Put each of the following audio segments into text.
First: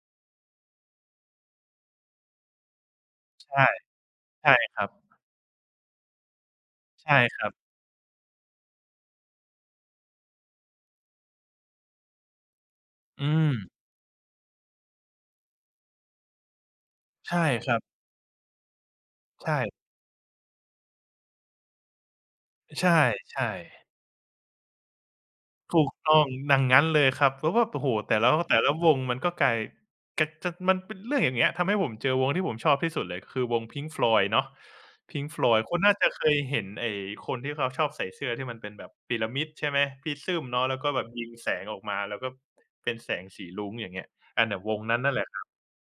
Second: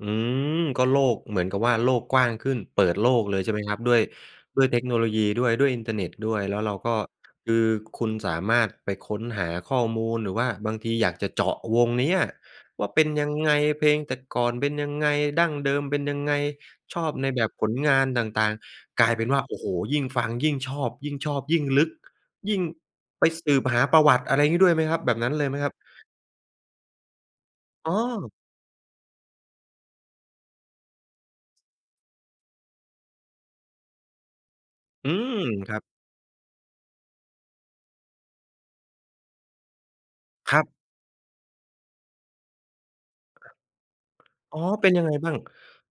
อืม ก็โลก เหมือนกับว่าโลกกว้างขึ้น เปิดโลกเลย ใใชช่ไหม่ ครับ? ด้วย ใช่ด้วยเคทรคับ โนโลยีด้วย ด้วยอินเทอร์เน็ตด้วย แล้วเราก็ ใช่ครัคบ ือคุณสามารถไปค้นหาข้อมูล หรือว่าบางทีอยากจะเจาะวงเนี้ยว่าเป็นอืยังไง? ม เพลงแต่ก่อนเป็นยังไง ดั้งเดิมเป็นยังไง? ชอบในใช่แบบผครลับ งานต่าง ๆ กลายเป็นว่า ใชโอ้โ่ ฮ ยิ่งฟังยิ่งชอบ ยิ่งชอบยิ่งลึก ยิ่ง อ ใช่ ไปใชสืบห่ าประวัติ อะไรงี้ ด้วยไหมครับ แบบนั้นเลยไหมครับ? ถูกต้อง อย่างงั้น เลยครับ แล้วแบบ โอ้โอฮ ๋อ แต่ละ แต่ละวงมันก็กลาย แกะ กะ มันเป็นเรื่องอย่างเงี้ย ทำให้ผมเจอวงที่ผมชอบที่สุดเลย คือวง Pink Floyd เนาะ อืPink ม Floyd คคุรัณบ น่าจะเคยเห็น ไอ้คนที่เขาชอบใส่เสื้อที่มันเป็นแบบพีระมิด ใช่ไหม? ปริซึมเคนารัะ บ แล้วก็แบบยิงแสงออกมา แล้วก็ เป็นแสงสีรุ้ง อย่างเงี้ย อันเนีอ่๋อ ย วงเป็นนั้ยนันงัไ่งนแหละบ้าคง รั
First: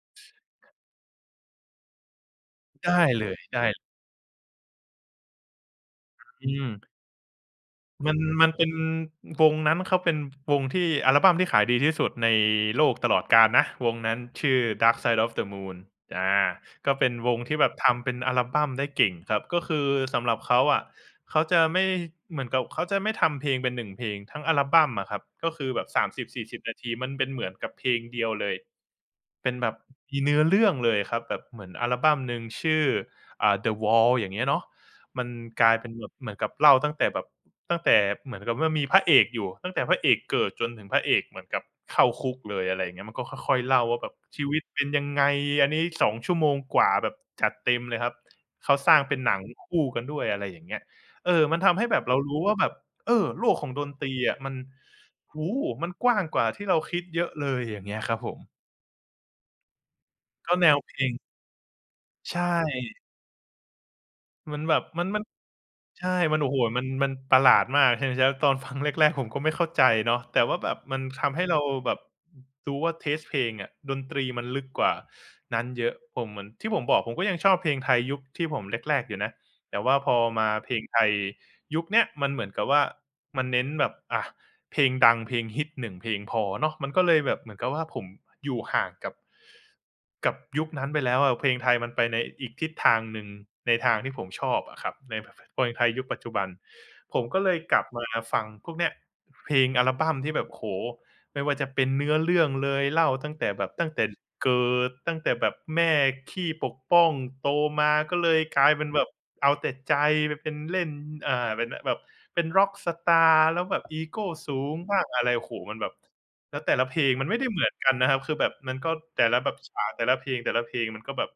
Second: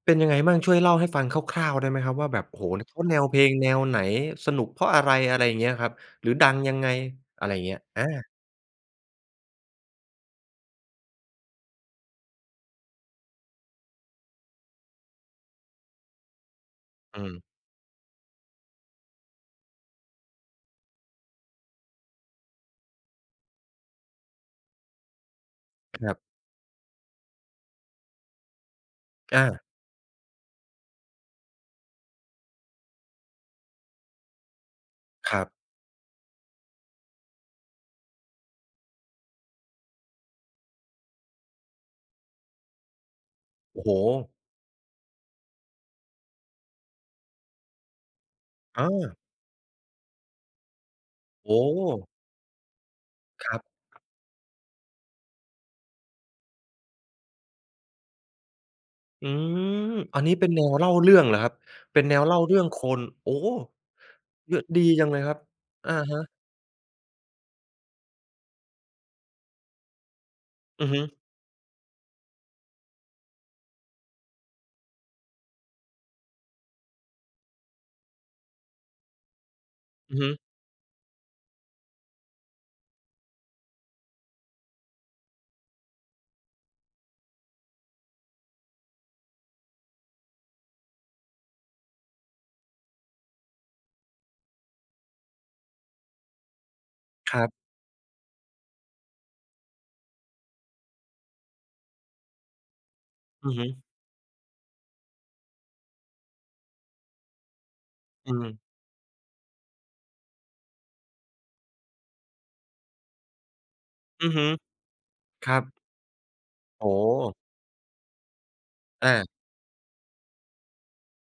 เป็นยังไงมั่ง? ช่บ วยเล่าให้ฟังคร่าว ๆ ได้ไหมครับว่า แบบ โอ้โฮ แล้ไวดเ้ขาแนวเลเพย ลงไดแ้ นล วไหน? สนุกเพราะอะไร? อะไรอย่างเงี้ยครับ อ หรืออดืังม ยังไง? อะไรอย่างเงี้ย อมัน า มันเป็น วงนั้นเขาเป็นวงที่ อัลบั้มที่ขายดีที่สุดในโลกตลอดกาลนะ วงนั้น ชื่อ Dark Side of the Moon อา ก็เป็นอืวม งที่แบบทำเป็นอัลบัมได้เก่งครับ ก็คือสำหรับเขาอะ เขาจะไม่ เหมือนกับเขาจะไม่ทำเพลงเป็น 1 เพลง ทั้งอัลบัมอะครับ ก็คือแบบ คสามรับ สิบสี่สิบ นาที มันเป็นเหมือนกับเพลงเดียวเลย อเป็นา แบบ มีเนื้อเรื่องเลยครับ แบบเหมือนอัลบัมหนึ่งชื่อ อ่า The Wall อย่างเงี้ยเนาะ มันครับ กลายเป็นแบบเหมือนกับเล่าตั้งแต่แบบ ตั้งแต่เหมือนกับว่ามีพระเอกอยู่ ตั้งแต่พระเอกเกิด จนถึงพระเอกเหมือนกับเข้าคุกเลย อะไรอย่างเงี้ย มันก็ค่อย ๆ เลโ่อ้าโฮ! ว่าแบบชีวิตเป็นยังไง อันนี้ 2 ชั่วโมงกว่าแบบจัดเต็มเลยครับ เขาเสร้างเปออ ็นหนังคู่กันด้วย อะไรอย่างเงี้ย เออ โอมั้นทโำให้แบบฮ! เรารู้ว่าแบบ เออ โลครกัของดนบ ตรีอะ มัน โอ้โฮ! มันกว้างกว่าที่เราคิดเยอะเลยอย่างเงี้ยครับผม อืม อันนี้เป็นก็แนแนววเล่เาพลเรืง ่องเหรอครับ? เป็นแนวเใล่ชาเรื่องค่ น โอ้ เรมืั่อ นแบดีบ มจััน งเลมัยน ครับ อะใชฮ่ ะ มัน โอ้โฮ มัน มันประหลาดมาก ใช่ไหมจ้ะ? ตอนฟังแรก ๆ ผมก็ไม่เข้าใจเนาะ แต่ว่าแบบอือมฮัึ นทำให้เราแบบ อือ รู้ว่า เทสต์ เพลงอะ ดนตรีมันลึกกว่า นั้นเยอะ ผม เหมือนที่ผมบอก ผมก็ยังชอบเพลงไทยยุคที่ผม แรก ๆ อยู่นะ แต่ว่าพอืออฮึ มาเพลงไทยยุคเนี้ย มันเหมือนกับว่ามันเน้นแบบ อะ เพลงดังเพลงฮิต 1 เพลงพอเนาะ มันก็เลยแบบเหมือนกับว่า ผมอยู่ห่างกับ กับยุคนั้นไปแล้วอะ เพลงไทยมันไปในอีกทิศทางหนึ่ง ในทางที่ผมชอบอะครับ ใน พ พ เพลงไทยยุคปัจจุบัน ผมคก็รัเลบ ยกลับมาฟังพวกเนี้ย เพลงอัลบัมที่แบบ โอ้โฮ ไม่ว่าจะเป็นเนื้อเรื่องเลย เล่าตั้งแตอ่ือแฮบึ บ ตั้งแต่เกิด ตั้งแต่แบบแม่ขี้ปกป้อง โตมาก็เลอืยม กลายเป็นแบบเอาแต่ใจ ไปเป็นเล่น อ่า เป็น อ แบบเป็นร็อกสตาร์ แล้วแบบอีโกอือฮึ สูงบ้างอะไร โอ้คโฮ รับ มันแบบ แล้วแต่ลโอะ้เพลงมันไมโฮ ่ได้เหมือนกันนะครับ คือแบบมันก็ อแต่า ละแบบฉาก แต่ละเพลง ๆ มันก็แบบ